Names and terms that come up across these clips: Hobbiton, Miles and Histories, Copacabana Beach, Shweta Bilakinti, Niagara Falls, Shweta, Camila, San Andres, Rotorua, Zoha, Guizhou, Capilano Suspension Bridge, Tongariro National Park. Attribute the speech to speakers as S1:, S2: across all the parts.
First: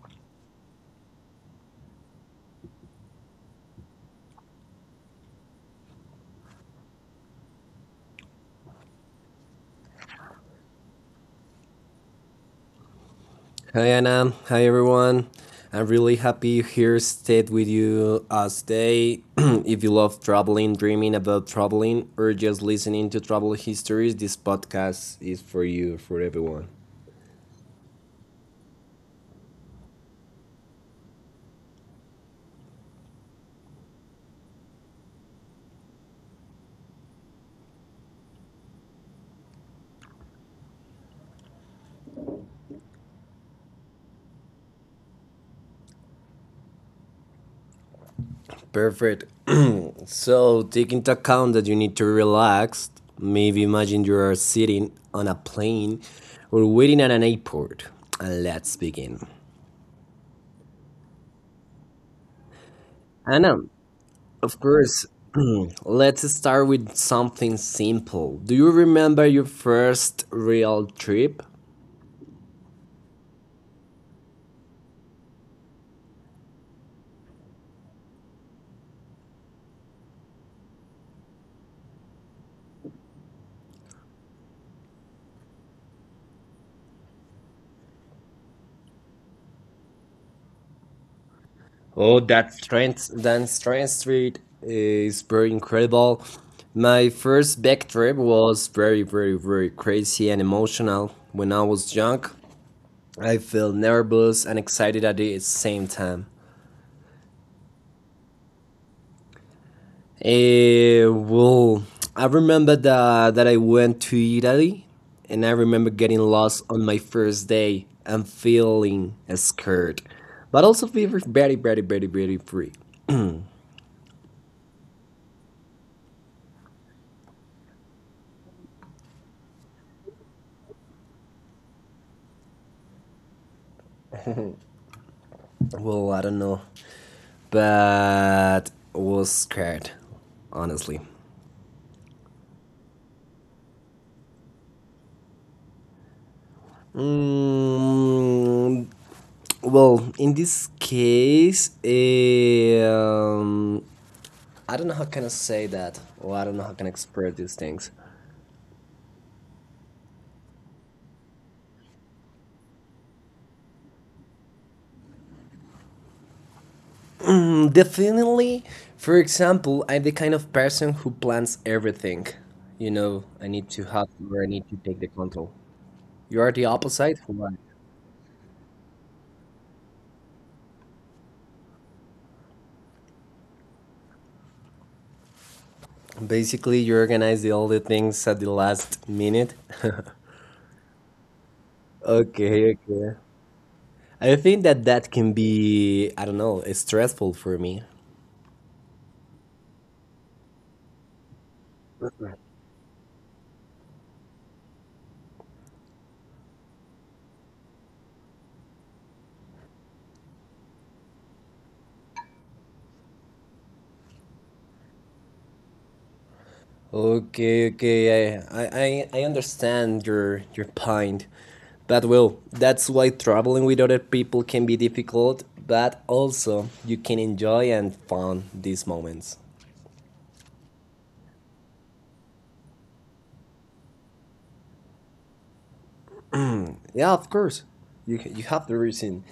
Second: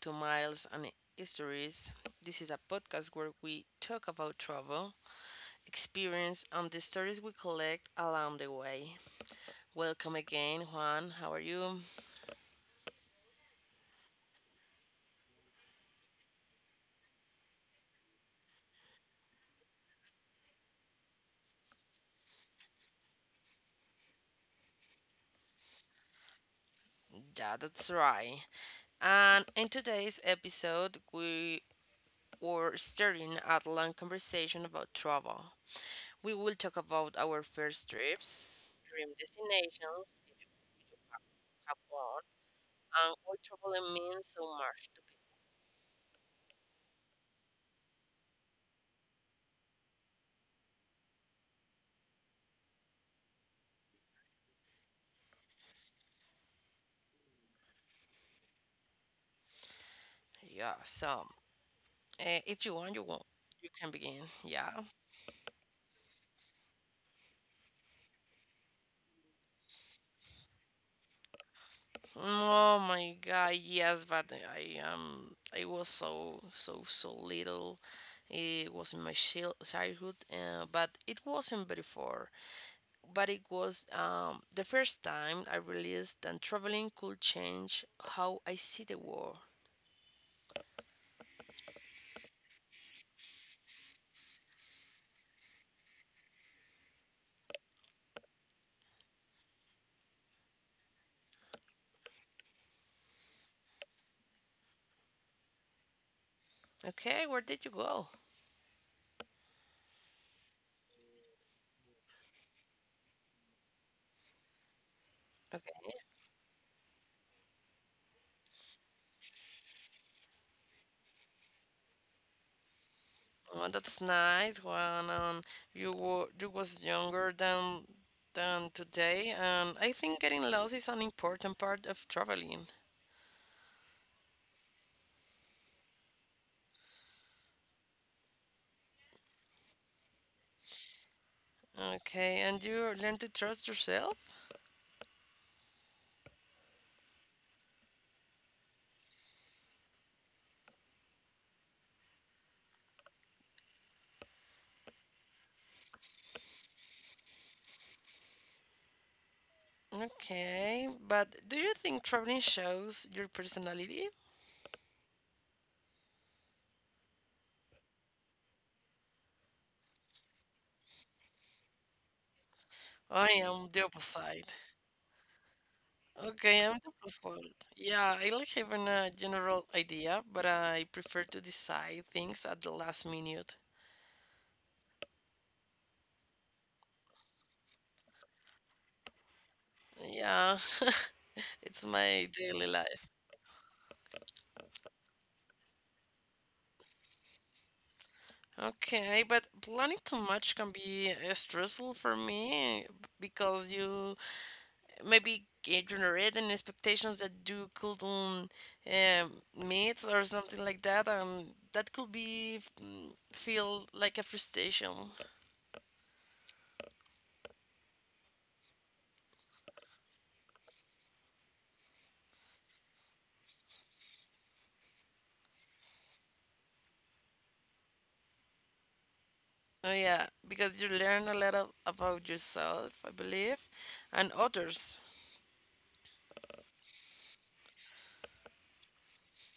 S1: to Miles and Histories. This is a podcast where we talk about travel, experience, and the stories we collect along the way. Welcome again, Juan. How are you?
S2: Hi Anna, hi everyone. I'm really happy here stayed with you today. If you love traveling, dreaming about traveling, or just listening to travel histories, this podcast is for you, for everyone.
S1: Yeah, that's right. And in today's episode, we were starting a long conversation about travel. We will talk about our first trips, dream destinations, if you have one, and old traveling means so much to people.
S2: Perfect. So take into account that you need to relax. Maybe imagine you are sitting on a plane or waiting at an airport. And let's begin.
S1: Yeah, so if you want, you want,
S2: Anna.
S1: you can begin.
S2: Of
S1: Yeah.
S2: course. Let's start with something simple. Do you remember your first real trip?
S1: Oh my God, yes, but I I was so so so little. It was in my childhood, but it wasn't before. But it was the first time I realized that traveling could change how I see the world.
S2: Oh, that strength street is very incredible. My first back trip was very, very, very crazy and emotional. When I was young, I felt nervous and excited at the same time.
S1: Okay, where did you go?
S2: Well, I remember that I went to Italy and I remember
S1: Okay.
S2: getting lost on my first day and feeling scared, but also feeling very, very, very, very free.
S1: Oh, that's nice, Juan. You were you was younger than today, and I think getting lost is an important part of traveling.
S2: Well, I don't know, but was scared, honestly.
S1: Okay, and you learn to trust yourself.
S2: Mm, well, in this case, I don't know how can I say that, or I don't know how can I express these things.
S1: Okay, but do you think traveling shows your personality?
S2: Definitely, for example, I'm the kind of person who plans everything. You
S1: I
S2: know, I
S1: am
S2: need
S1: the
S2: to have where I
S1: opposite.
S2: need to take the control. You are
S1: Okay,
S2: the
S1: I'm the
S2: opposite.
S1: opposite.
S2: Right.
S1: Yeah, I like having a general idea, but I prefer to decide things at the last minute.
S2: Basically, you organize the all the things at the last minute.
S1: Yeah, it's my daily
S2: okay,
S1: life.
S2: okay. I think that that can be, I don't know, it's stressful for me.
S1: Okay, but planning too much can be stressful for me because you maybe generate an expectations that you couldn't eh, meet or something like that, and that could be feel like a frustration.
S2: Okay, okay, I understand your point. But well, that's why traveling with other people can be difficult, but also you can enjoy and fun these moments.
S1: Oh yeah, because you learn a lot of, about yourself, I believe, and others.
S2: Yeah, of course, you have the reason.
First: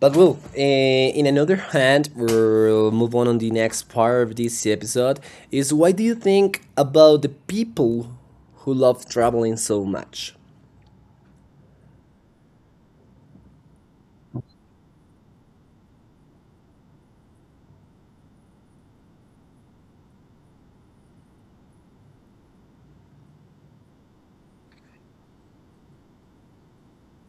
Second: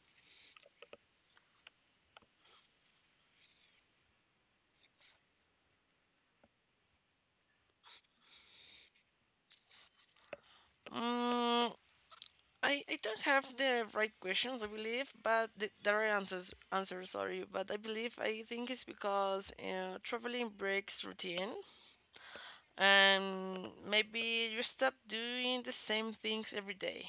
S2: But well, in another hand, we'll move on the next part of this episode. Is why do you think about the people who love traveling so much?
S1: Mm, I don't have the right questions, I believe, but the right answer, sorry. But I believe, I think it's because traveling breaks routine and maybe you stop doing the same things every day.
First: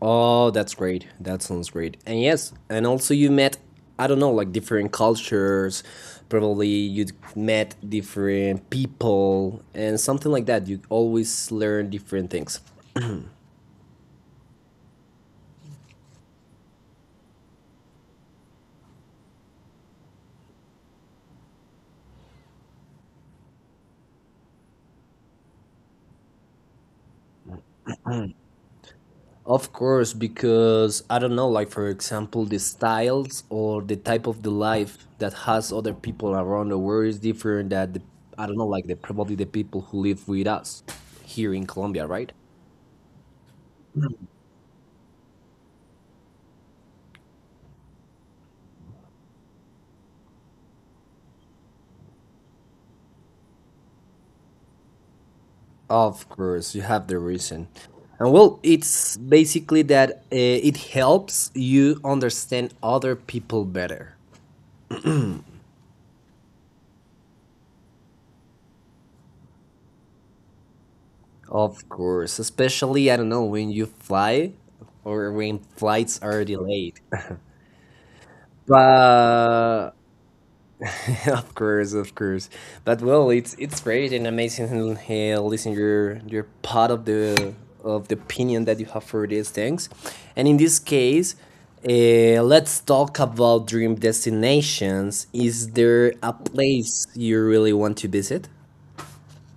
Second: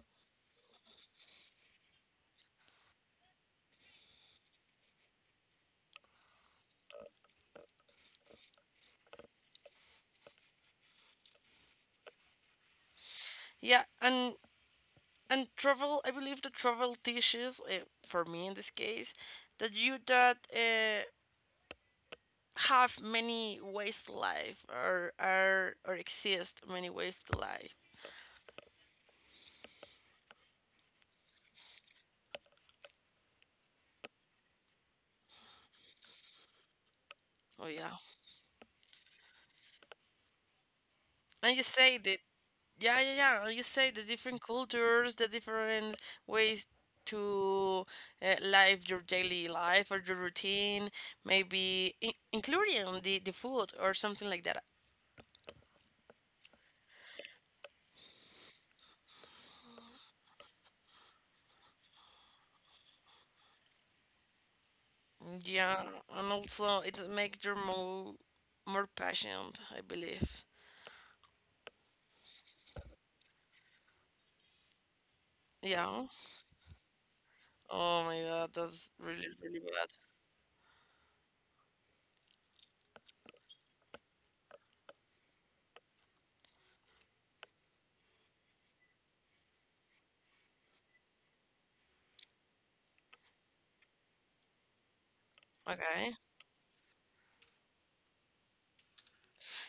S2: Oh, that's great. That sounds great. And yes, and also you met, I don't know, like different cultures. Probably you met different people and something like that. You always learn different things.
S1: Yeah, and travel, I believe the travel teaches, for me in this case, that you don't have many ways to life or exist many ways to life.
S2: Of course, because I don't know, like for example, the styles or the type of the life that has other people around the world is
S1: Oh,
S2: different
S1: yeah.
S2: that the, I don't know, like the probably the people who live with us
S1: And you
S2: here in
S1: say that.
S2: Colombia, right?
S1: Yeah, yeah, yeah. Like you say the different cultures, the different ways to live your daily life or your routine, maybe in including the food or something like that.
S2: Of course, you have the reason. And well, it's basically that it helps you understand other people better.
S1: Yeah, and also it makes you more patient, I believe.
S2: Of course, especially, I don't know, when you fly or when
S1: Yeah.
S2: flights are delayed.
S1: Oh my God, that's really really bad.
S2: but of course, of course. But well, it's great and amazing listening your part of the opinion that you have for these things. And in this case, let's talk about dream destinations. Is
S1: Okay.
S2: there a place you really want to visit?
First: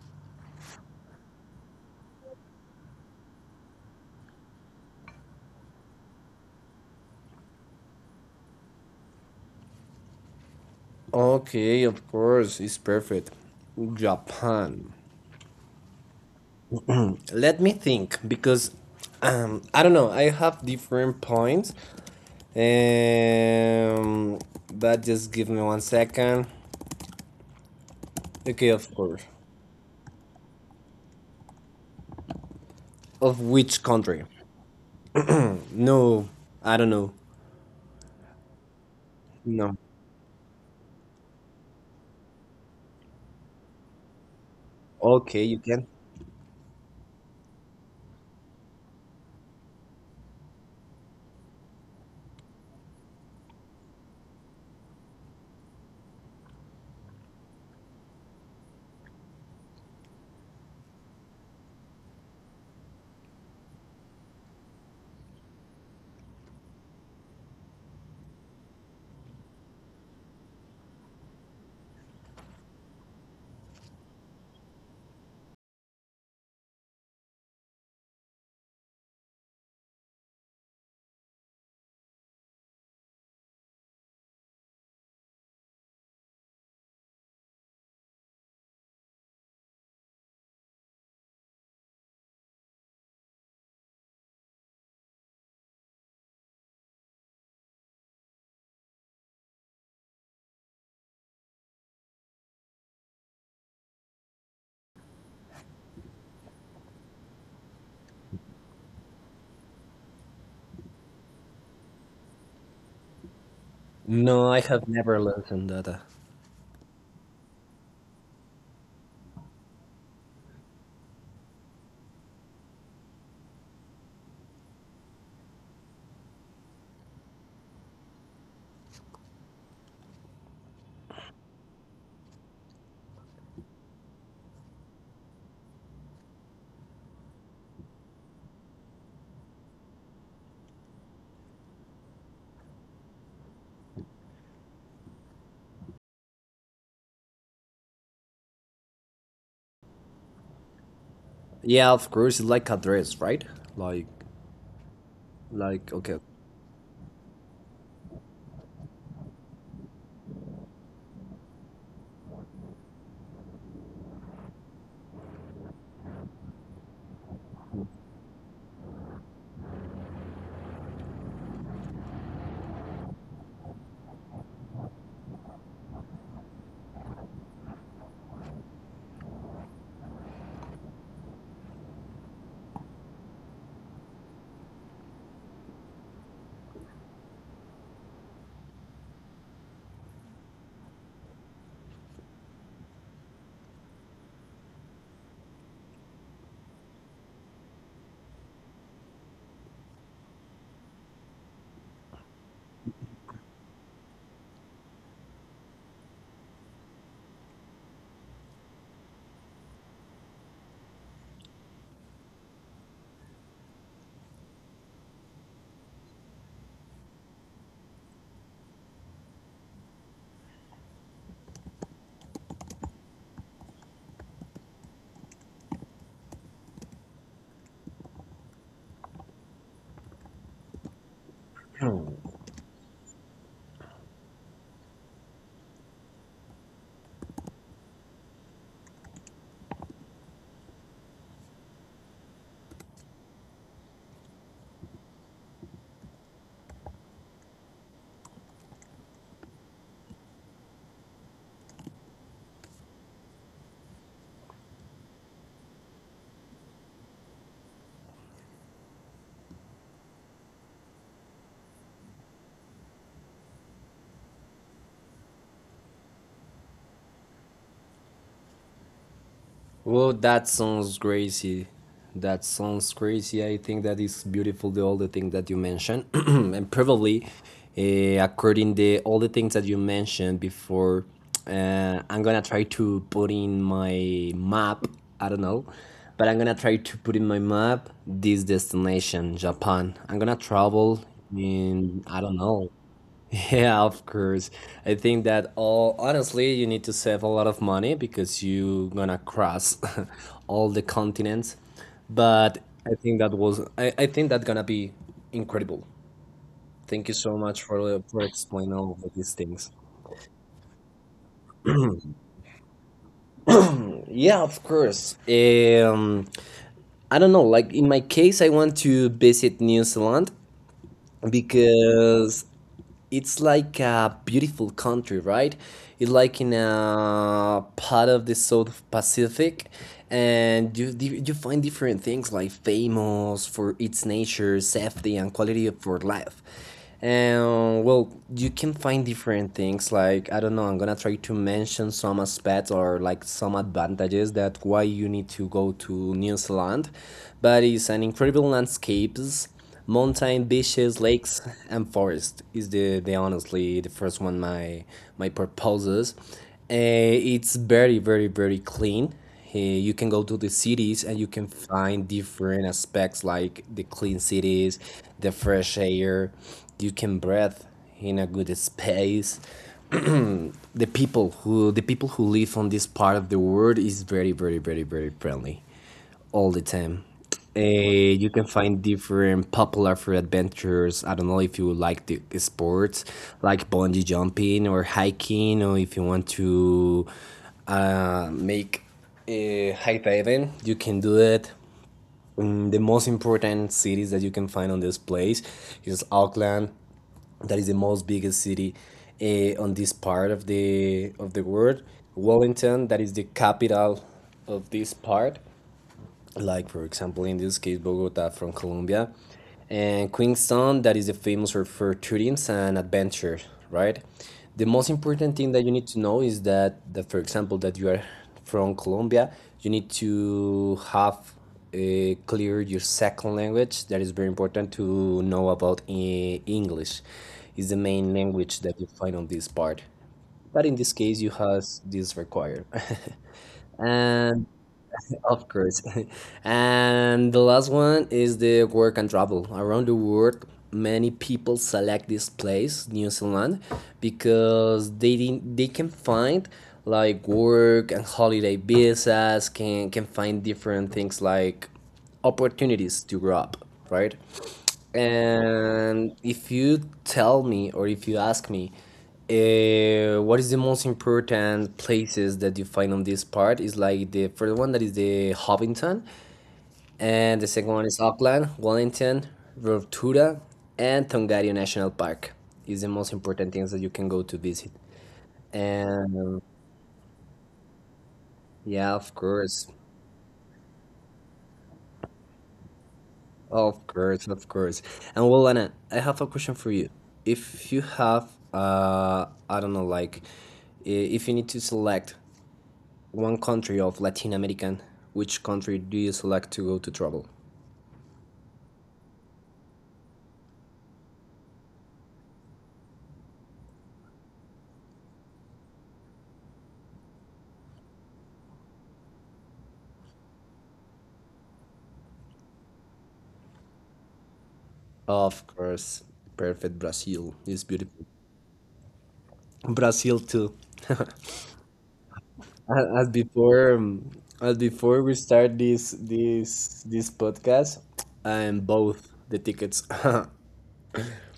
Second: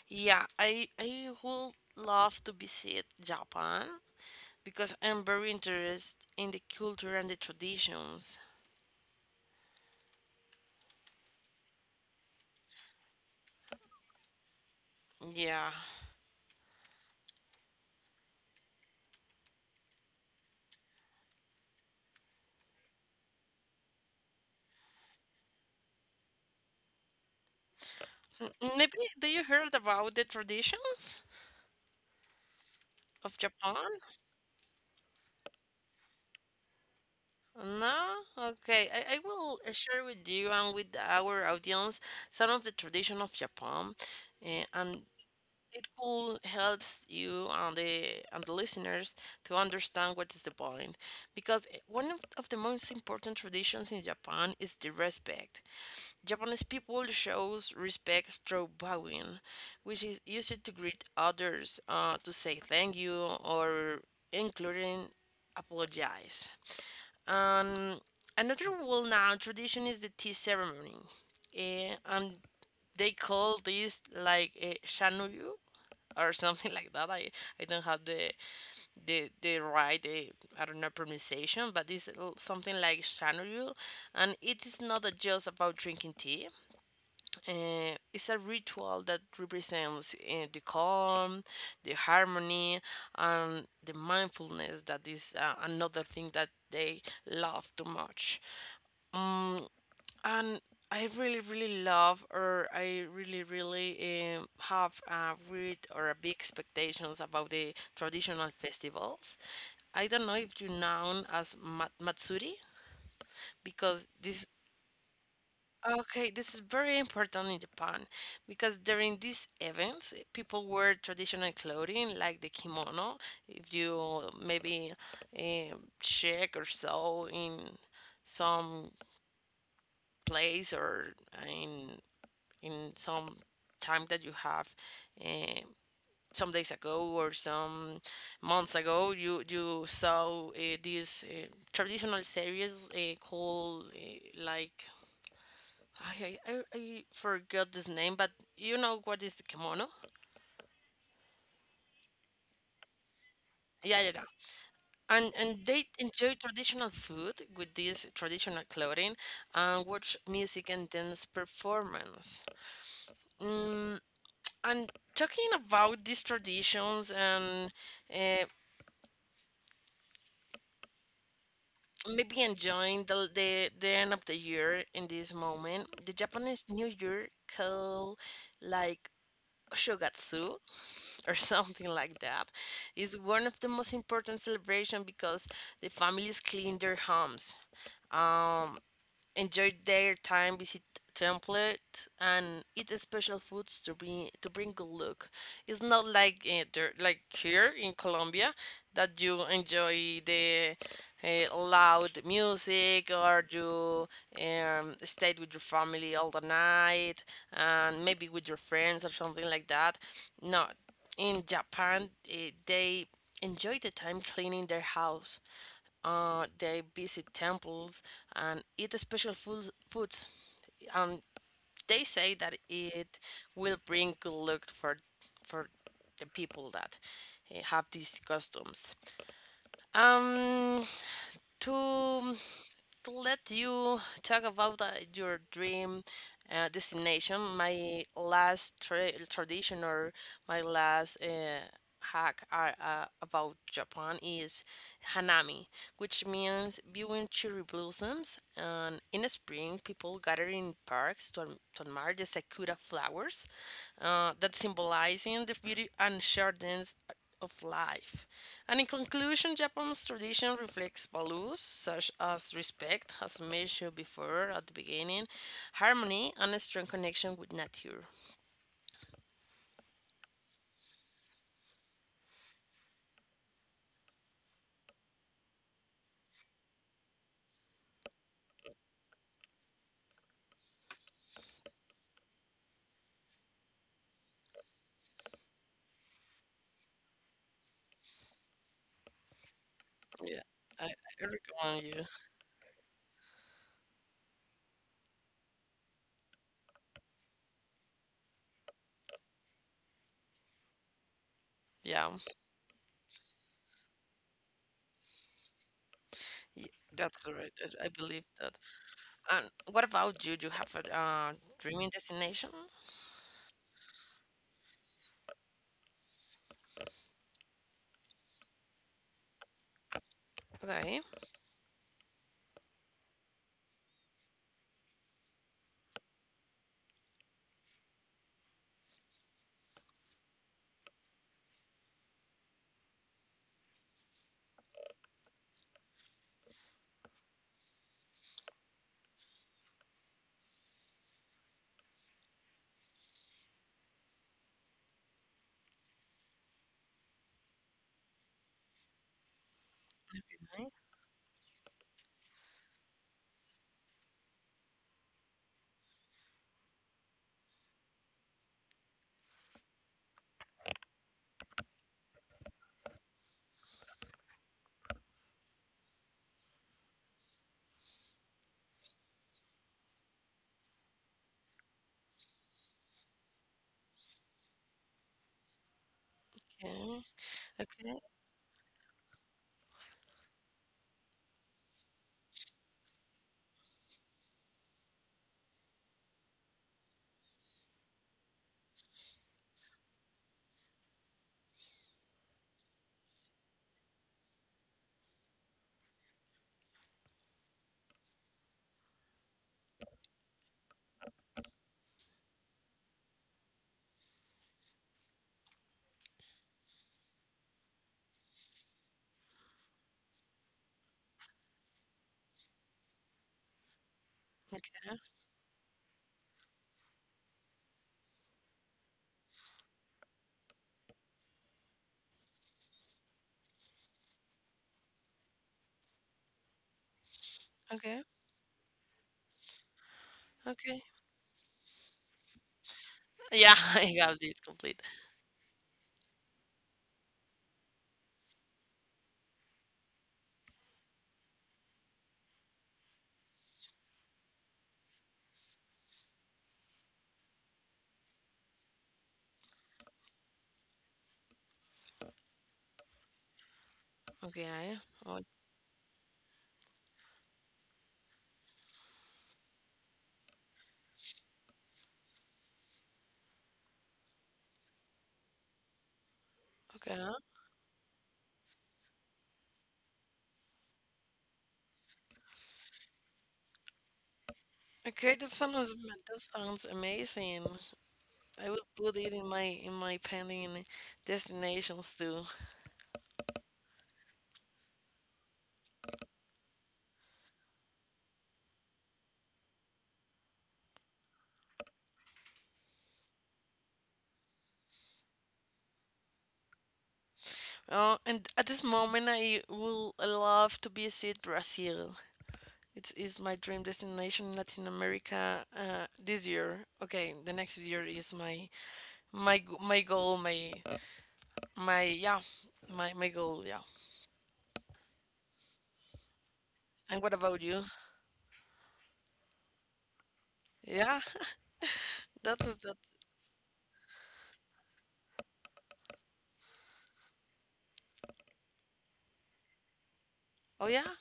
S1: Yeah, I would love to visit Japan because I'm very interested in the culture and the traditions.
S2: Okay, of course, it's perfect. Japan.
S1: Yeah.
S2: Let me think because I don't know. I have different points. Um, but just give me one second. Okay,
S1: Maybe
S2: of
S1: do
S2: course.
S1: you heard about the traditions of
S2: Of which
S1: Japan?
S2: country? No, I don't know.
S1: No? Okay. I will
S2: No.
S1: share with you and with our audience some of the tradition of Japan. And
S2: Okay, you
S1: it
S2: can.
S1: will helps you and the listeners to understand what is the point because one of the most important traditions in Japan is the respect. Japanese people shows respect through bowing, which is used to greet others, to say thank you, or including apologize. Um, another well-known tradition is the tea ceremony. And they call this like a shanuyu or something like that. I don't have the right I don't know pronunciation, but it's something like Shanryu, and it is not just about drinking tea. It's a ritual that represents the calm, the harmony, and the mindfulness. That is another thing that they love too much. And I really, really love, or I really, really have a read or a big expectations about the traditional festivals. I don't know if you know as Matsuri, because this,
S2: No, I have never lived in that.
S1: okay, this is very important in Japan because during these events, people wear traditional clothing like the kimono. If you maybe check or so in some place or in in some time that you have eh, some days ago or some months ago you saw this traditional series called like, I forgot this name, but you know what is the kimono.
S2: Yeah, of course. It's like a dress, right?
S1: Yeah, yeah,
S2: Like,
S1: yeah. And they
S2: like. Okay.
S1: enjoy traditional food with this traditional clothing and watch music and dance performance and talking about these traditions, and uh, maybe enjoying the end of the year in this moment. The Japanese New Year called like Shogatsu or something like that is one of the most important celebration because the families clean their homes, enjoy their time, visit template and eat special foods to bring good luck. It's not like like here in Colombia that you enjoy the loud music or you stayed with your family all the night and maybe with your friends or something like that. No, in Japan they enjoy the time cleaning their house, they visit temples and eat special foods, foods. And they say that it will bring good luck for for the people that have these customs. Um, to let you talk about your dream destination, my last tradition or my last hack are, about Japan is hanami, which means viewing cherry blossoms. And in spring, people gather in parks to, to admire the sakura flowers that symbolizing the beauty and shardens of life. And in conclusion, Japan's tradition reflects values such as respect, as mentioned before at the beginning, harmony, and a strong connection with nature.
S2: Well, that sounds crazy. That sounds crazy. I think that is beautiful. The all the things that you mentioned, and probably according the all the things that you mentioned before, I'm gonna try to put in my map. I don't know, but I'm gonna try to put in my map this destination, Japan. I'm gonna
S1: Yeah, I,
S2: travel
S1: I recommend
S2: in
S1: you.
S2: I don't know. Yeah, of course. I think that all honestly, you need to save a lot of money because you gonna cross all the continents.
S1: Yeah,
S2: But I think that was I think that gonna be incredible.
S1: y-
S2: Thank you so
S1: that's all
S2: much
S1: right.
S2: for
S1: I
S2: for
S1: believe that.
S2: explaining all of these
S1: And
S2: things.
S1: what about you? Do you have a dreaming destination?
S2: Yeah, of course. I don't know. Like in my case, I want to visit New Zealand
S1: Okay.
S2: because it's like a beautiful country, right? It's like in a part of the South Pacific, and you find different things like famous for its nature, safety, and quality of for life. And well, you can find different things like I don't know. I'm gonna try to mention some aspects or like some advantages that why you need to go to New Zealand, but it's an incredible landscapes, mountain,
S1: Okay.
S2: beaches, lakes and forest is the honestly the first one, my proposes. It's very very very clean. You can go to the cities and you can find different aspects like the clean cities, the fresh air you can breathe in a good space. The people who live on this part of the world is very very very very friendly all the time.
S1: Okay.
S2: You can find different popular for adventures. I don't know if you like the sports like bungee jumping or hiking, or if you want to make high diving, you can do it. Mm, the most important cities that you can find on this place is Auckland, that is the most biggest city on this part of the world. Wellington, that is the capital of this part, like for example in this case Bogota from Colombia, and Queenstown, that is famous for tourism and adventure, right? The most
S1: Okay.
S2: important thing that you need to know is that, that for example that you are from Colombia, you need to have clear your second language. That is very important to know about in English. Is the main
S1: Okay.
S2: language that you find on this part. But in this
S1: Okay.
S2: case, you has this required.
S1: Yeah, I got
S2: And
S1: it complete.
S2: of course. And the last one is the work and travel. Around the world, many people select this place, New Zealand, because they didn't, they can find like work and holiday visas, can find different things like opportunities to grow up, right?
S1: Okay. Oh,
S2: And if you tell me or if you ask me, what is the most important places that you find on this part is like the first one that is the Hobbiton, and
S1: okay.
S2: the second one is Auckland, Wellington, Rotorua, and Tongario National Park is the most important things that you can go to visit.
S1: Okay, that sounds
S2: And
S1: that sounds amazing. I will
S2: yeah, of
S1: put it in
S2: course.
S1: my pending destinations too.
S2: Of course, of course. And well, Anna, I have a question for you. If you have, I don't know, like, if you need to select one country of Latin American, which country do you select to go to travel?
S1: Oh, and at this moment, I will love to visit Brazil. It is my dream destination in Latin America. This year, okay, the next year is my goal, my yeah, my goal, yeah.
S2: Of course, perfect. Brazil
S1: And what
S2: is
S1: about you?
S2: beautiful. Brazil too.
S1: Yeah, that
S2: A-
S1: is
S2: As
S1: that.
S2: before, as before we start this podcast, I'm both the tickets.
S1: Oh yeah.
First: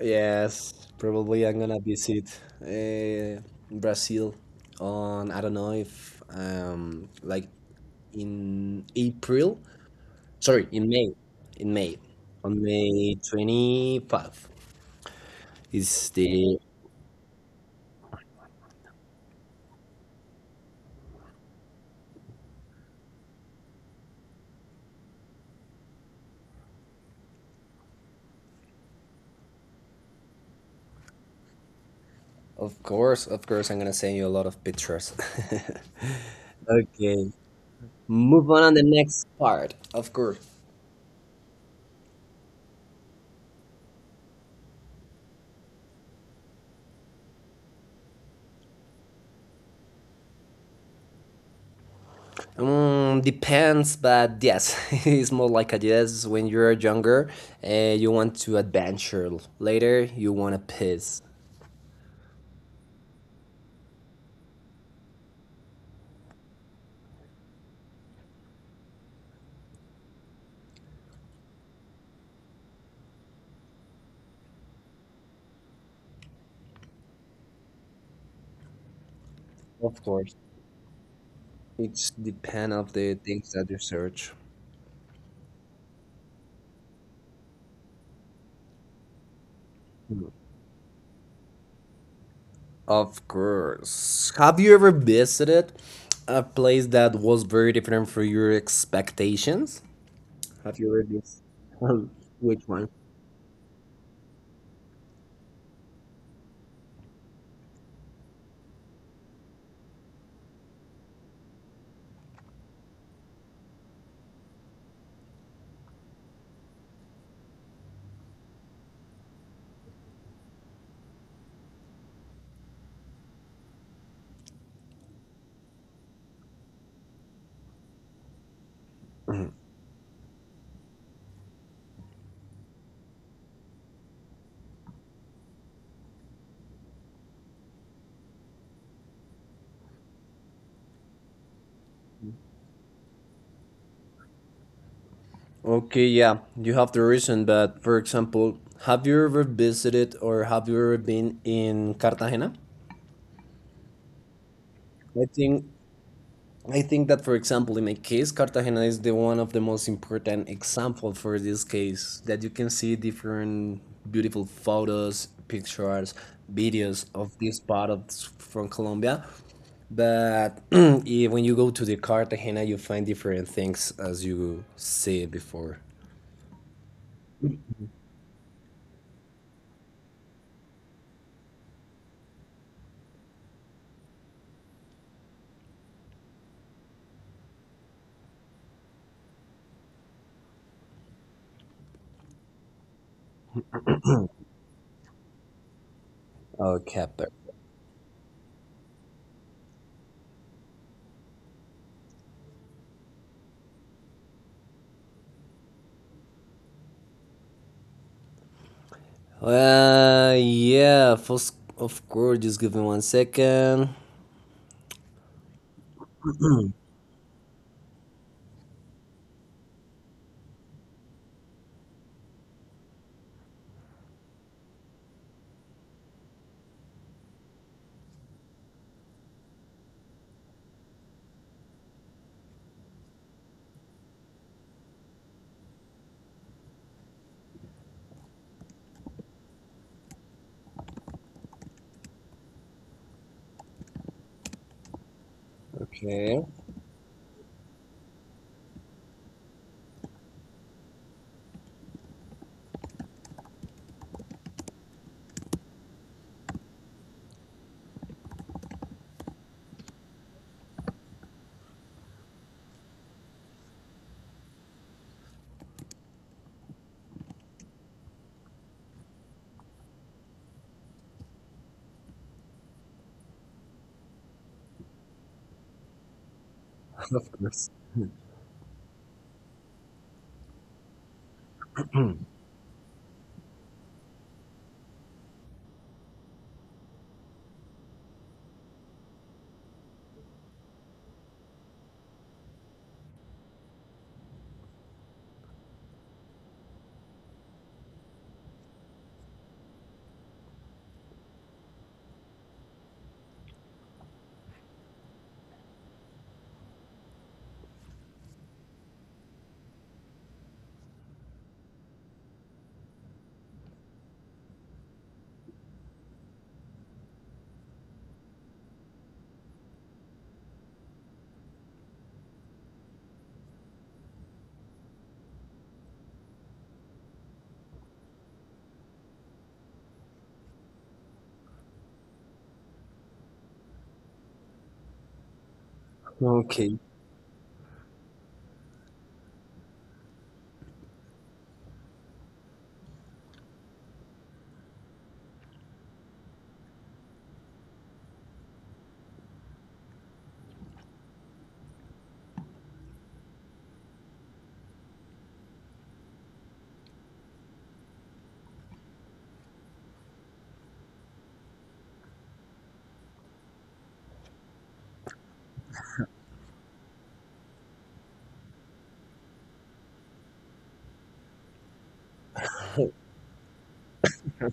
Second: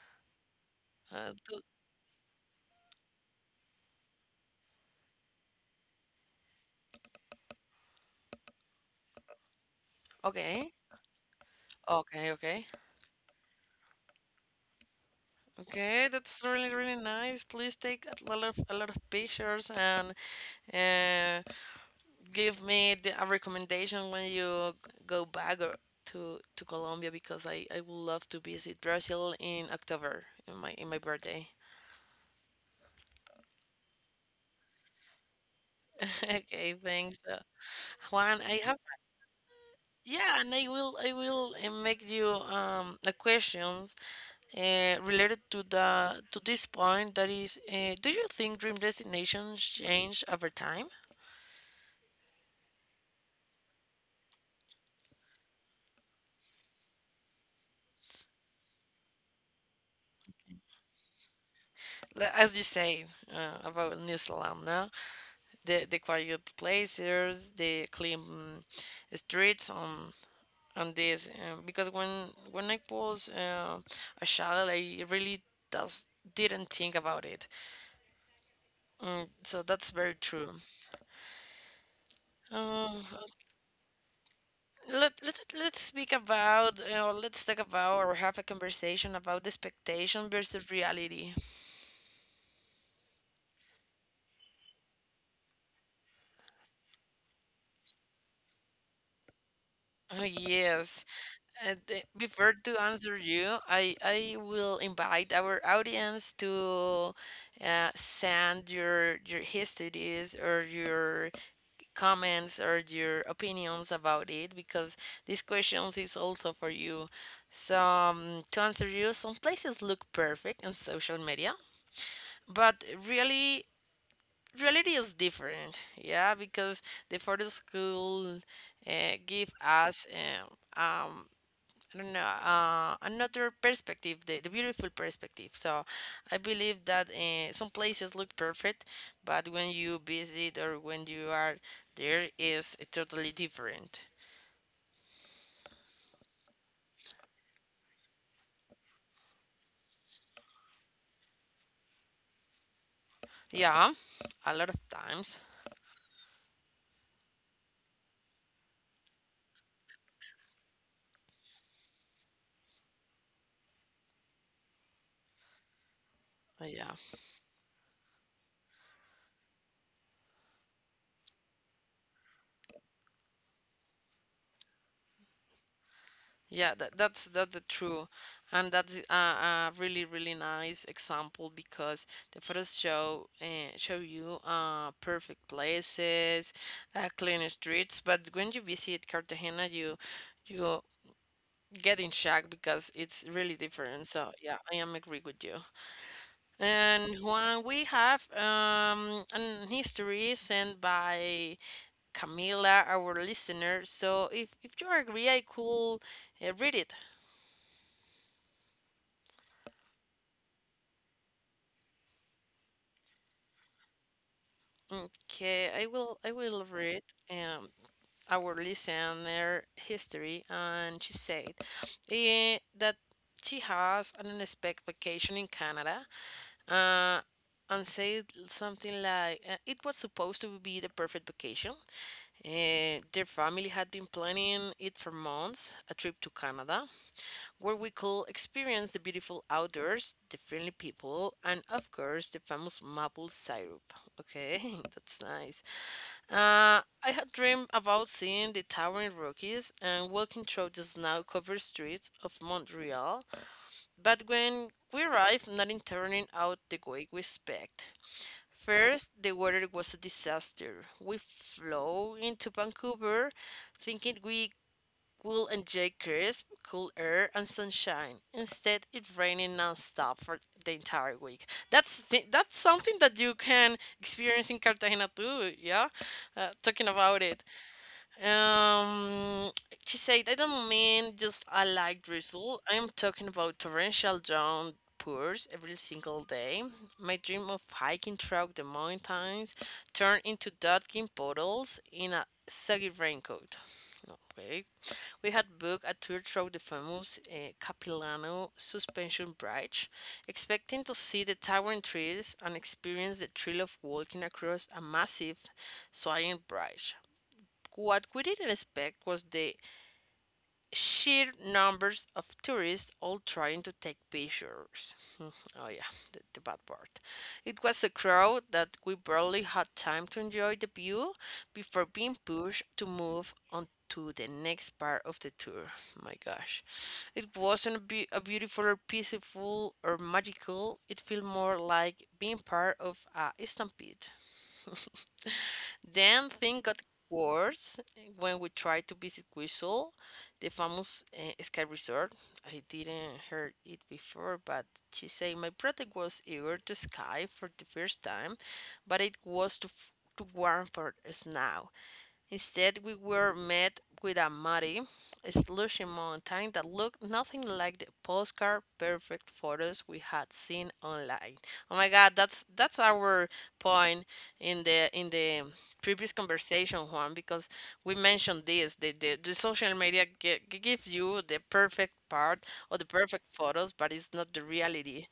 S2: Yes,
S1: Uh,
S2: probably I'm
S1: to,
S2: gonna visit uh, Brazil on I don't know if like in April. Sorry,
S1: okay,
S2: in May. In May.
S1: okay,
S2: On
S1: okay.
S2: May 25th
S1: Okay,
S2: is
S1: that's
S2: the.
S1: really really nice. Please take a lot of pictures and uh, give me a recommendation when you go back or to Colombia because I would love to visit Brazil in October in my birthday.
S2: Of course I'm gonna send you a lot of pictures.
S1: Okay, thanks,
S2: Okay.
S1: Juan.
S2: Move
S1: I
S2: on
S1: have
S2: on the next part. Of
S1: yeah,
S2: course.
S1: and I will make you a questions related to the to this point that is, do you think dream destinations change over time?
S2: Mm, depends, but yes, it's more like a yes when you're younger and you want to adventure. Later, you want to piss.
S1: As you say about New Zealand, no? The quiet places, the clean streets on this. Because when I was a child, I really does didn't think about it. Mm, so that's
S2: Of
S1: very
S2: course,
S1: true.
S2: it's depend
S1: Um,
S2: of the things that you search.
S1: let let's speak about let's talk about or have a conversation about the expectation versus reality.
S2: Of course. Have you ever visited a place that was very different from your expectations?
S1: Oh,
S2: Have you
S1: yes.
S2: ever visited?
S1: Before to
S2: Which one?
S1: answer you, I will invite our audience to send your histories or your comments or your opinions about it because these questions is also for you. So to answer you, some places look perfect on social media, but really reality is different. Yeah, because the photos could give us. Um, I don't know, another perspective, the beautiful perspective. So I believe that some places look perfect, but when you visit or when you are there, is totally different.
S2: Okay, yeah, you have the reason, but for example, have you ever visited or have you ever been in Cartagena?
S1: Yeah, a lot of times.
S2: I think I think that for example in my case Cartagena is the one of the most important example for this case that you can see different beautiful photos, pictures,
S1: Yeah,
S2: videos of this part of from Colombia. But when you go to the Cartagena you find different things as you see before.
S1: yeah, that's the true, and that's a really really nice example because the photos show show you perfect places, clean streets. But when you visit Cartagena, you getting shagged because it's really different. So yeah, I am agree with you. And
S2: Okay, perfect.
S1: one we have an history sent by Camila, our listener. So if you agree, I could read it.
S2: Yeah, first, of course, just give me one second.
S1: Okay, I will read um our listener history, and she said that she has an unexpected vacation in Canada, uh, and said something like, it was supposed to be the perfect vacation. Their family had been planning it for months, a trip to Canada, where we could experience the beautiful outdoors, the friendly people, and of course, the famous maple syrup. Okay, that's nice.
S2: Okay.
S1: I had dreamed about seeing the towering Rockies and walking through the snow covered streets of Montreal, but when we arrived, nothing turning out the way we expect. First, the weather was a disaster. We flew into Vancouver thinking we would enjoy crisp, cool air and sunshine. Instead, it rained nonstop for the entire week. That's that's something that you can experience in Cartagena too, yeah? Talking about it.
S2: Of course.
S1: Um, she said, I don't mean just a light drizzle. I'm talking about torrential downpours every single day. My dream of hiking through the mountains turned into ducking puddles in a soggy raincoat. Okay. We had booked a tour through the famous Capilano Suspension Bridge, expecting to see the towering trees and experience the thrill of walking across a massive swaying bridge. What we didn't expect was the sheer numbers of tourists all trying to take pictures. Oh, yeah, the bad part. It was a crowd that we barely had time to enjoy the view before being pushed to move on to the next part of the tour. My gosh. It wasn't a beautiful or peaceful or magical. It felt more like being part of a stampede. Then things got
S2: Okay.
S1: worse when we tried to visit Guizhou, the famous ski resort. I didn't heard it before, but she said my brother was eager to ski for the first time, but it was too warm for us now. Instead, we were met with a muddy, slushy mountain that looked nothing like the postcard perfect photos we had seen online. Oh my God, that's our point in the previous conversation, Juan, because we mentioned this. The social media gives you the perfect part or the perfect photos, but it's not the reality.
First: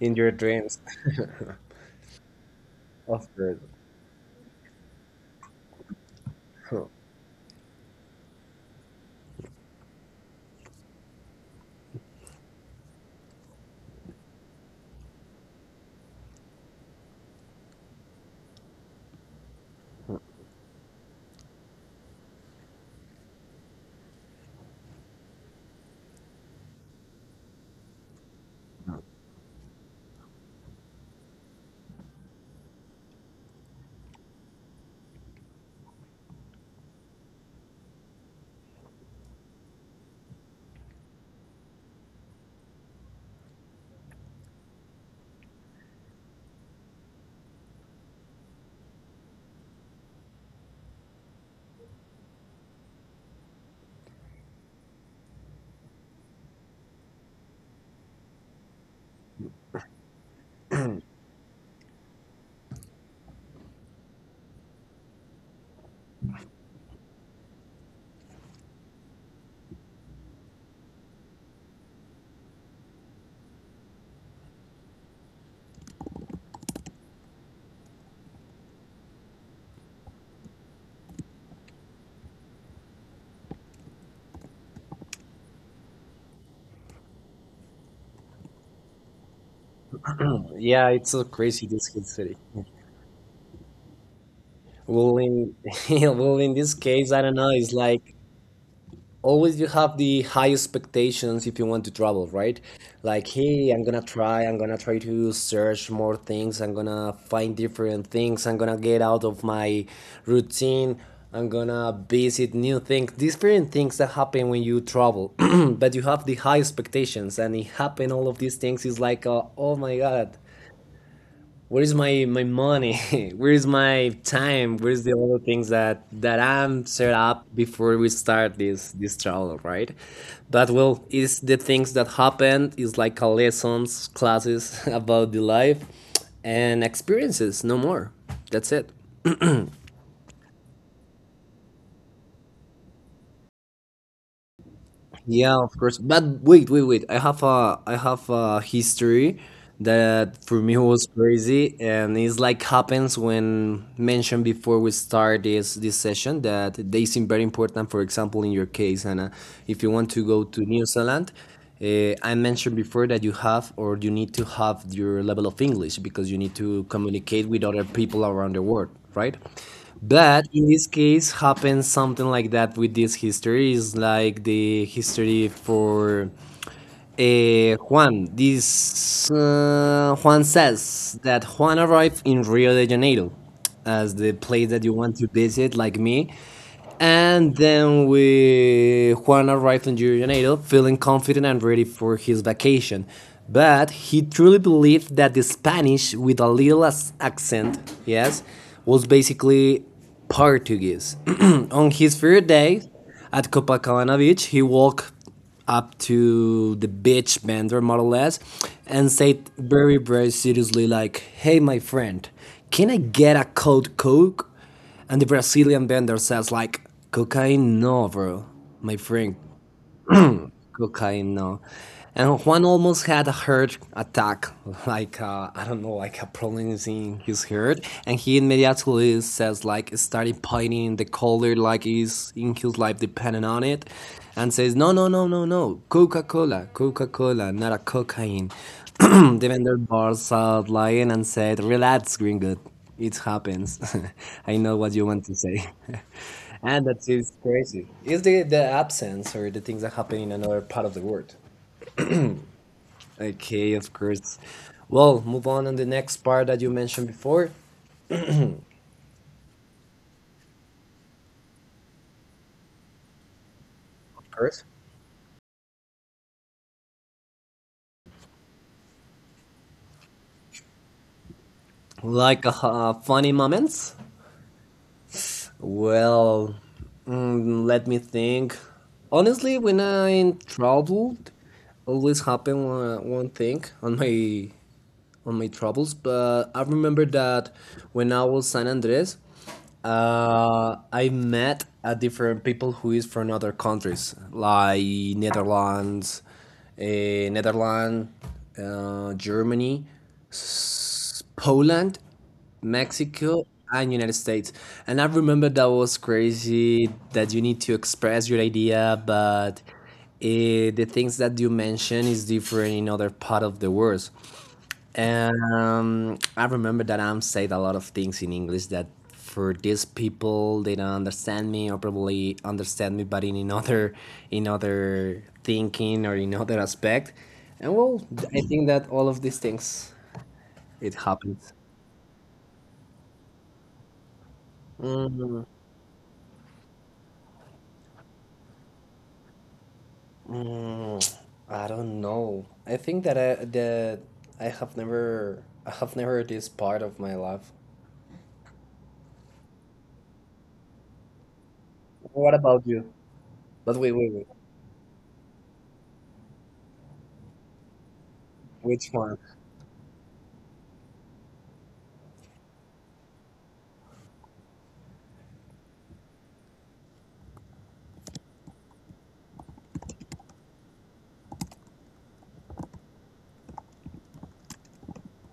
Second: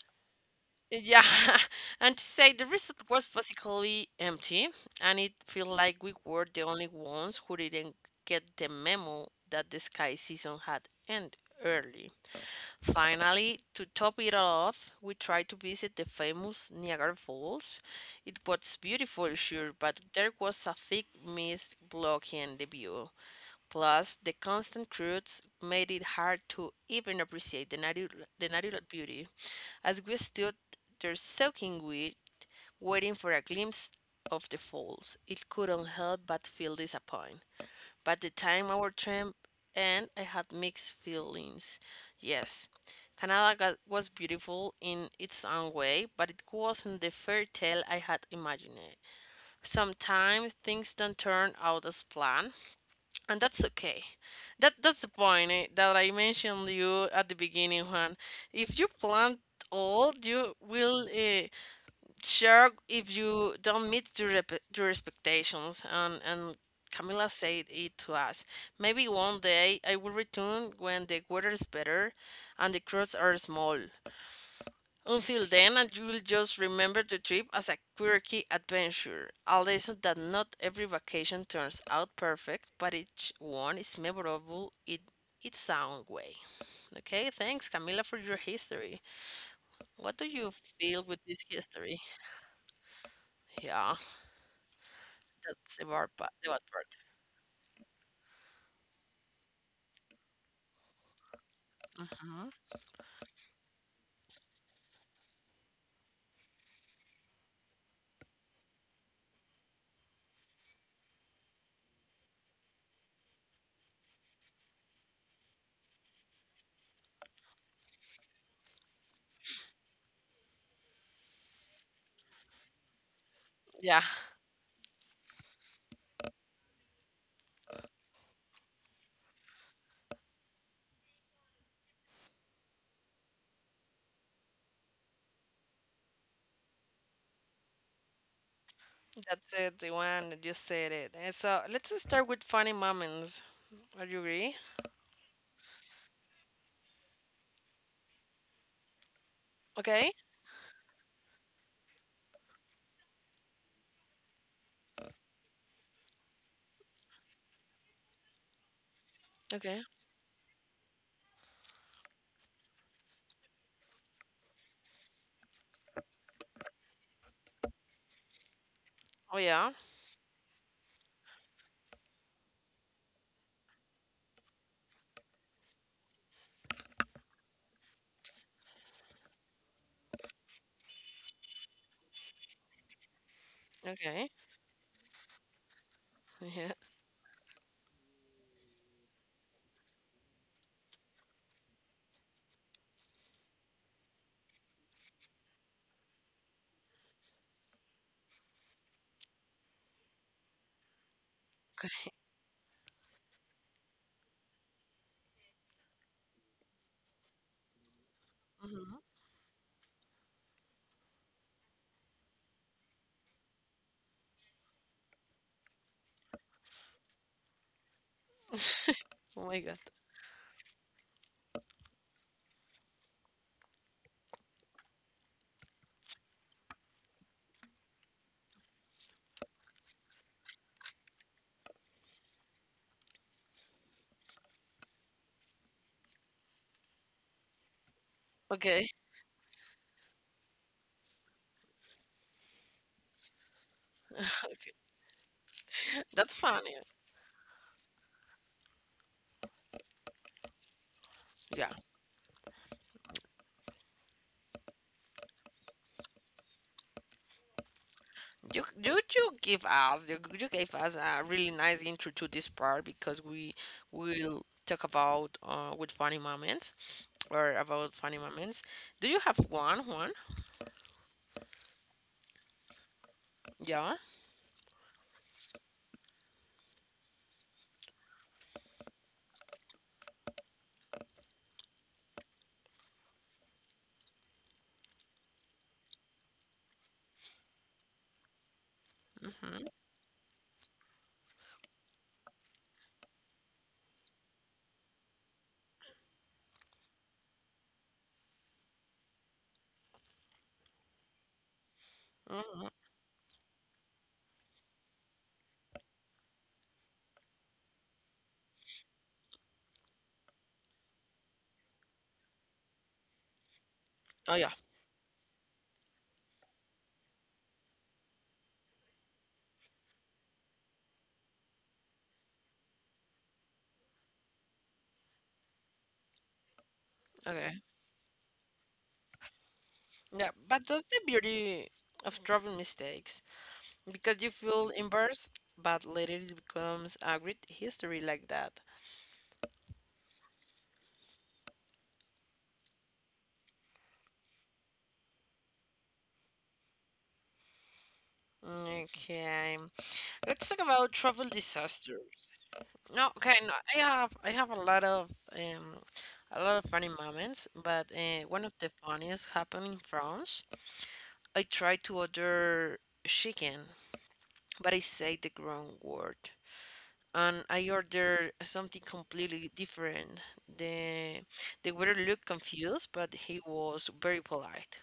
S2: In your dreams.
S1: Yeah, and to say the resort was
S2: After,
S1: basically empty, and it felt like we were the only ones who didn't get the memo that the sky season had ended early. Finally, to top it all off, we tried to visit the famous Niagara Falls. It was beautiful, sure, but there was a thick mist blocking the view. Plus, the constant crowds made it hard to even appreciate the natural beauty, as we stood there soaking wet, waiting for a glimpse of the falls. It couldn't help but feel disappointed. But the time our tramp and I had mixed feelings. Yes, Canada got, was beautiful in its own way, but it wasn't the fairy tale I had imagined. Sometimes things don't turn out as planned, and that's okay, that's the point that I mentioned you at the beginning, Juan. If you plant old you will share if you don't meet your, your expectations and Camila said it to us, maybe one day I will return when the weather is better and the crops are small. Until then, and you will just remember the trip as a quirky adventure, a lesson that not every vacation turns out perfect, but each one is memorable in its own way. Okay, thanks, Camila, for your history. What do you feel
S2: yeah,
S1: with
S2: it's
S1: this
S2: so crazy
S1: history?
S2: Discord city.
S1: Yeah,
S2: Well, in
S1: that's the bad part.
S2: well,
S1: The bad
S2: in this
S1: part.
S2: case, I don't know. It's like always you have the high expectations if you want to travel,
S1: Mhm.
S2: right? Like, hey, I'm gonna try. I'm gonna try to search more things. I'm gonna find different things. I'm gonna get out of my routine. I'm gonna visit new things, different things that happen when you travel, but you have the high expectations, and it happen all of these things is like, oh my god, where is my money? Where is my
S1: Yeah,
S2: time? Where is the other things that I'm set up before we start this travel, right? But well, it's the things that happened. It's like a lessons, classes about the life, and experiences. No more. That's it.
S1: that's it, the one that you said it. And so let's start with funny moments. Are you agree?
S2: Yeah, of course. But wait, wait, wait. I have a history
S1: Okay.
S2: that for me was crazy, and it's like happens when mentioned before we start this session that they seem very important. For example, in your case, Anna, if you
S1: Okay.
S2: want to go to New Zealand, I mentioned before that you have or you need to have your level of English because you need to communicate with other people around the world, right?
S1: Oh yeah.
S2: But in this case, happens something like that with this history. Is like the history for Eh, Juan, this Juan says that Juan arrived in Rio de Janeiro as the
S1: Okay.
S2: place that you want to visit, like me.
S1: Yeah.
S2: And then we Juan arrived in Rio de Janeiro feeling confident and ready for his vacation. But he truly believed that the Spanish with a little accent, yes, was basically Portuguese. On his third
S1: Okay.
S2: day at Copacabana Beach, he walked up to the beach vendor more or less and
S1: Mhm.
S2: said very very seriously, like, "Hey my friend, can I get a cold Coke?" And the Brazilian vendor says, like, "Cocaine? No, bro, my friend,
S1: Oh my god.
S2: cocaine no." And Juan almost had a heart attack, like I don't know, like a problem in his heart, and he immediately says, like, started pointing the color like is in his life depending on it, and says, "No, no, no, no, no, Coca-Cola, Coca-Cola, not a cocaine."
S1: Okay.
S2: The vendor bars out lying and said, "Relax, gringo, it happens." I know what you
S1: Okay.
S2: want to say.
S1: That's
S2: And that
S1: funny.
S2: is crazy. It's the absence or the things that happen in another part of the world.
S1: Yeah.
S2: Okay, of course. Well, move on the next part that you mentioned before.
S1: You give you gave us a really nice intro to this part because we
S2: Of course.
S1: will talk about with funny moments or about funny moments. Do you have one?
S2: Like funny moments?
S1: Yeah.
S2: Well, let me think. Honestly, when I'm troubled, always happen one thing on my travels, but I remember that when I was San Andres,
S1: Mm-hmm.
S2: I met a different people who is from other countries like Netherlands, Netherlands, Germany, Poland,
S1: Mm-hmm.
S2: Mexico, and United States. And I remember that was crazy that you need to express your idea, but the things that you mention is different in other part of the world.
S1: Oh yeah.
S2: I remember that I'm said a lot of things in English that for these people they don't understand me or probably understand me, but in another in other thinking or in other aspect. And well,
S1: Okay.
S2: I think that all of these things
S1: Yeah,
S2: it
S1: but that's
S2: happens.
S1: the beauty of dropping mistakes because you feel
S2: Mm,
S1: embarrassed, but later it becomes a great history like that.
S2: mm, I don't know. I think that I have never this part of my life.
S1: Okay. Let's talk about travel
S2: What about
S1: disasters.
S2: you?
S1: No,
S2: But wait,
S1: okay, no,
S2: wait, wait.
S1: I have um a lot of funny moments, but
S2: Which
S1: one of
S2: one?
S1: the funniest happened in France. I tried to order chicken, but I said the wrong word. And I ordered something completely different. The the waiter looked confused, but he was very polite.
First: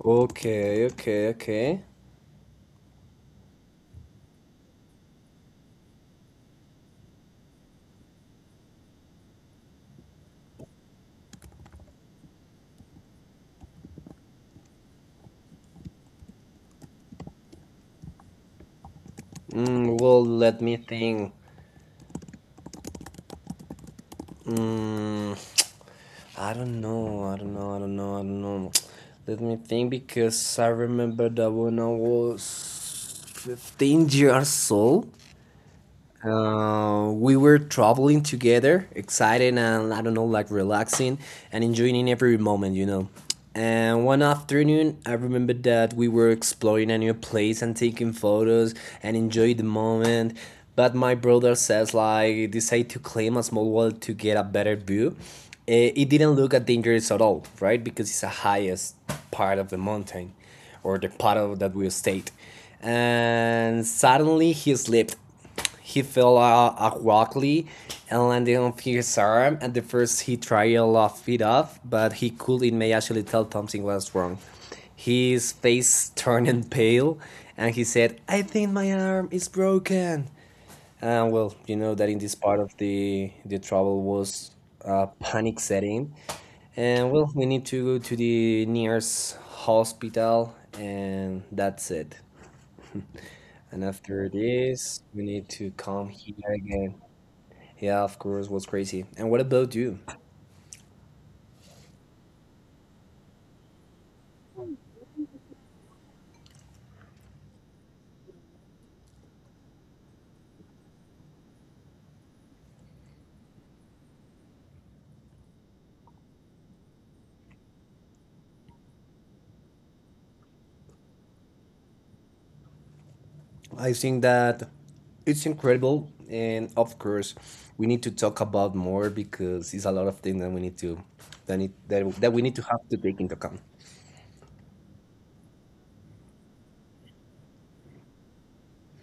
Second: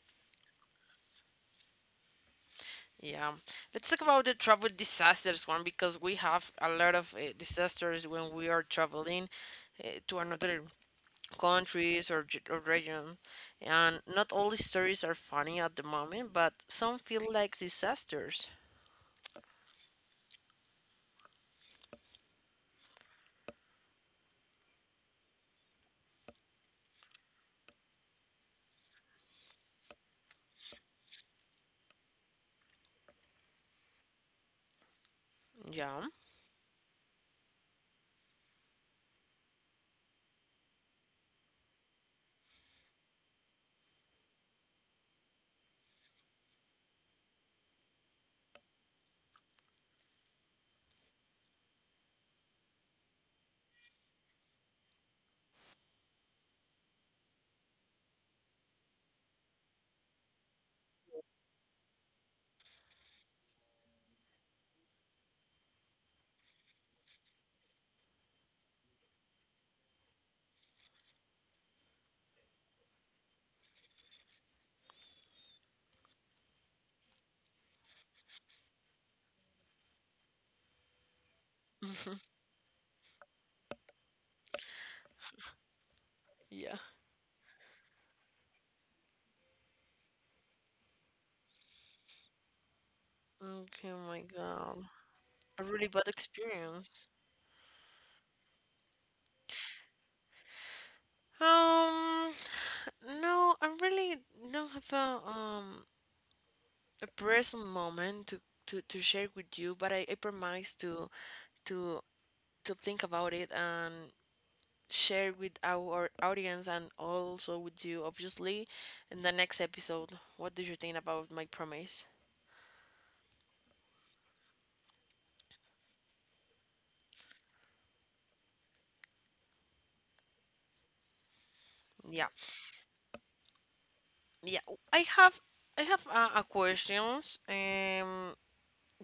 S2: Okay, okay, okay.
S1: Yeah, let's talk about the travel disasters one because we have a lot of disasters when we are traveling to another countries, or region, and not all stories are funny at the moment, but some feel like disasters.
S2: Well, let me think. Mm, I don't know. I don't know. I don't know. I don't know. Let me think because I remember that when I was 15 years old,
S1: Yeah.
S2: We were traveling together, excited and I don't know, like relaxing and enjoying every moment, you know. And one afternoon, I remember that we were exploring a new place and taking photos and enjoy the moment. But my brother says like decide to climb a small wall to get a better view. Eh, it didn't look at dangerous at all, right? Because it's the highest part of the mountain or the part of that we stayed. And suddenly he slipped, he fell awkwardly and landed on his arm. At the first, he tried to laugh it off, but he couldn't may actually tell something was wrong. His face turned pale, and he said, "I think my arm is broken." And well, you know that in this part of the trouble was panic setting,
S1: Yeah.
S2: and well, we need to go to the nearest hospital, and that's it.
S1: Okay,
S2: And
S1: oh my
S2: after
S1: God,
S2: this, we need
S1: a
S2: to
S1: really bad
S2: come here
S1: experience.
S2: again. Yeah, of course, was crazy. And what about you?
S1: Um, no, I really don't have a present moment to to share with you, but I promise to to to think about it and share with our audience and also with you, obviously, in the next episode. What do you think about my promise?
S2: I think that it's incredible, and of course, we need to talk about more because it's a lot of things that we need to that need,
S1: Yeah,
S2: that we need to have to take into account.
S1: yeah. I have I have a questions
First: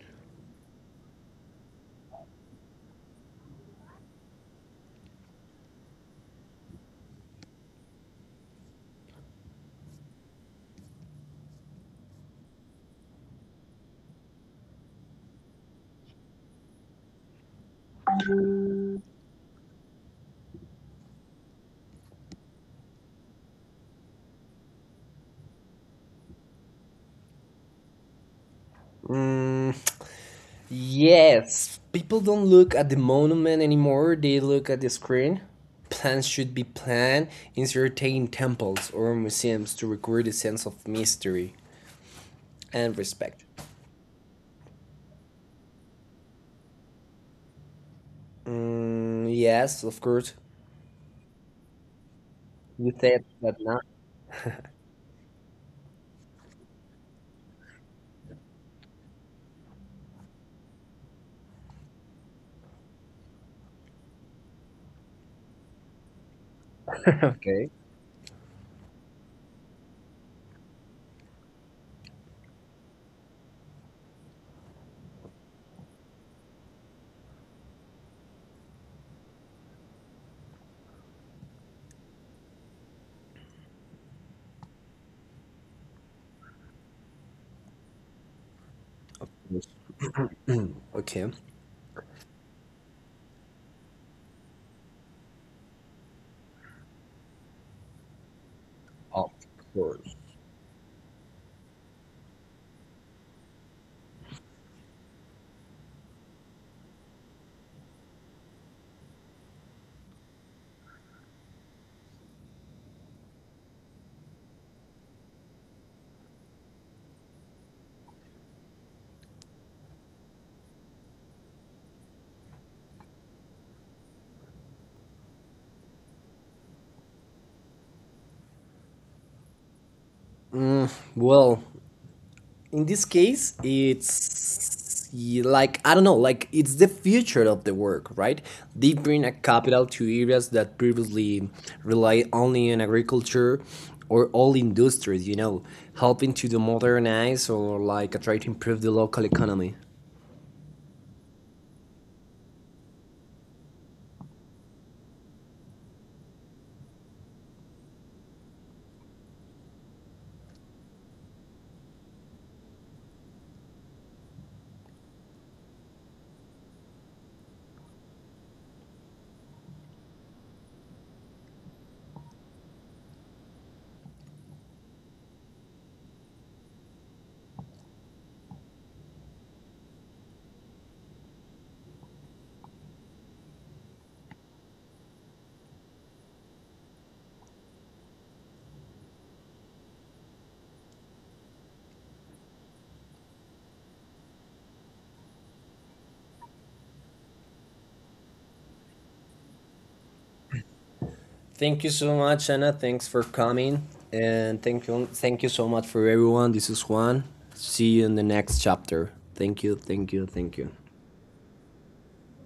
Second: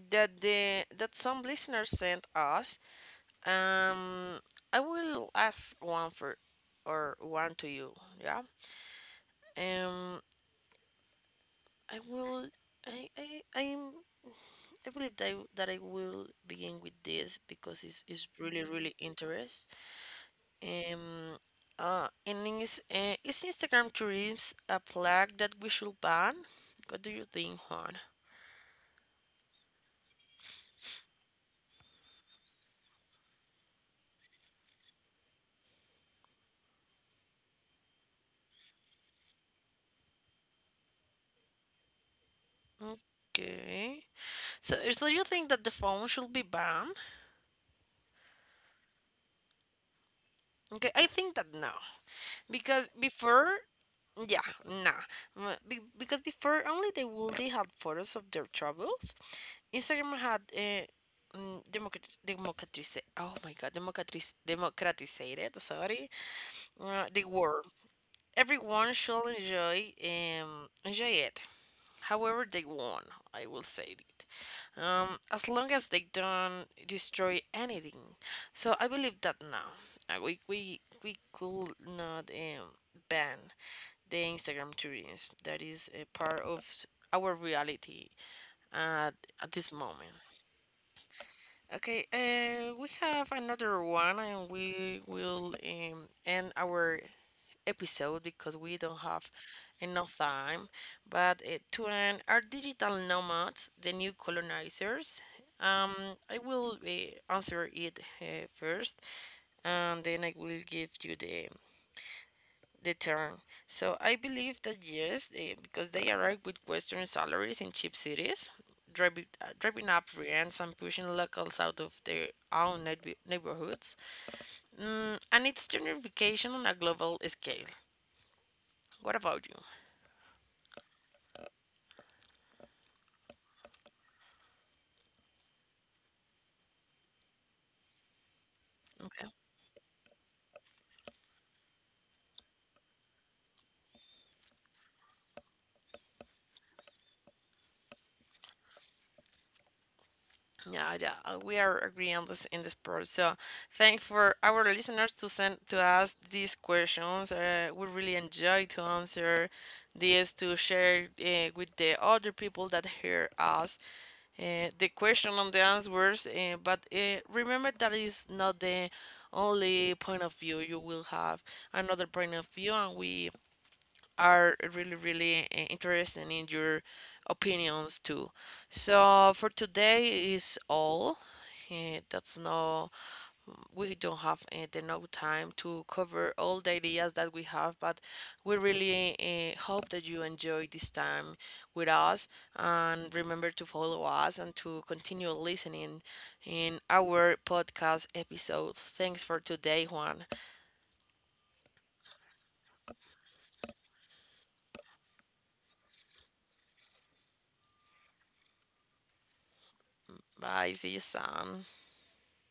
S1: that the that some listeners sent us. Um, I will ask one for or one to you. Yeah. Um, I will. I I I'm I believe that that I will begin with this because it's really really interest. Um, and is Instagram tourism a flag that we should ban? What do you think, Juan?
S2: Mm, yes, people don't look at the monument anymore; they look at the screen. Plans should be planned in certain temples or museums to recreate a sense of mystery and respect.
S1: Okay. So, so you think that the phone should be banned?
S2: Yes, of course.
S1: Okay, I think that no. Because
S2: You said
S1: before,
S2: that now.
S1: yeah, nah. Because before, only the wealthy had photos of their travels. Instagram had democratize. Oh my god, democratize democratizated. Sorry, the world.
S2: Okay.
S1: Everyone shall enjoy enjoy it. However, they want. I will say it, as long as they don't destroy anything. So I believe that now we could not ban the Instagram tourism that is a part of our reality at at
S2: Yes,
S1: this moment.
S2: okay.
S1: Okay, we have another one, and we will end our episode because we don't have
S2: Of course.
S1: enough time. But to an our digital nomads, the new colonizers, um, I will answer it first, and then I will give you the term. So I believe that yes, because they arrive with Western salaries in cheap cities, driving up rents and pushing locals out of their own neighborhoods. Mm, and it's gentrification on a global scale. What about you?
S2: Well, in this case, it's like I don't know, like it's the future of the work, right? They bring
S1: Okay.
S2: a capital to areas that previously relied only on agriculture or all industries, you know, helping to the modernize or like try to improve the local economy.
S1: Yeah, yeah, we are agreeing on this in this part. So, thank for our listeners to send to us these questions. We really enjoy to answer this to share with the other people that hear us the question and the answers. But remember that is not the only point of view. You will have another point of view, and we are really, really interested in your opinions too. So for today is all. That's no, we don't have the no time to cover all the ideas that we have, but we really hope that you enjoy this time with us and remember to follow us and to continue listening in our podcast episodes. Thanks for today, Juan.
S2: Thank you so much, Anna. Thanks for coming, and thank you so much for everyone. This is Juan. See you in the next chapter. Thank you, thank you, thank
S1: Bye.
S2: you.
S1: See you soon.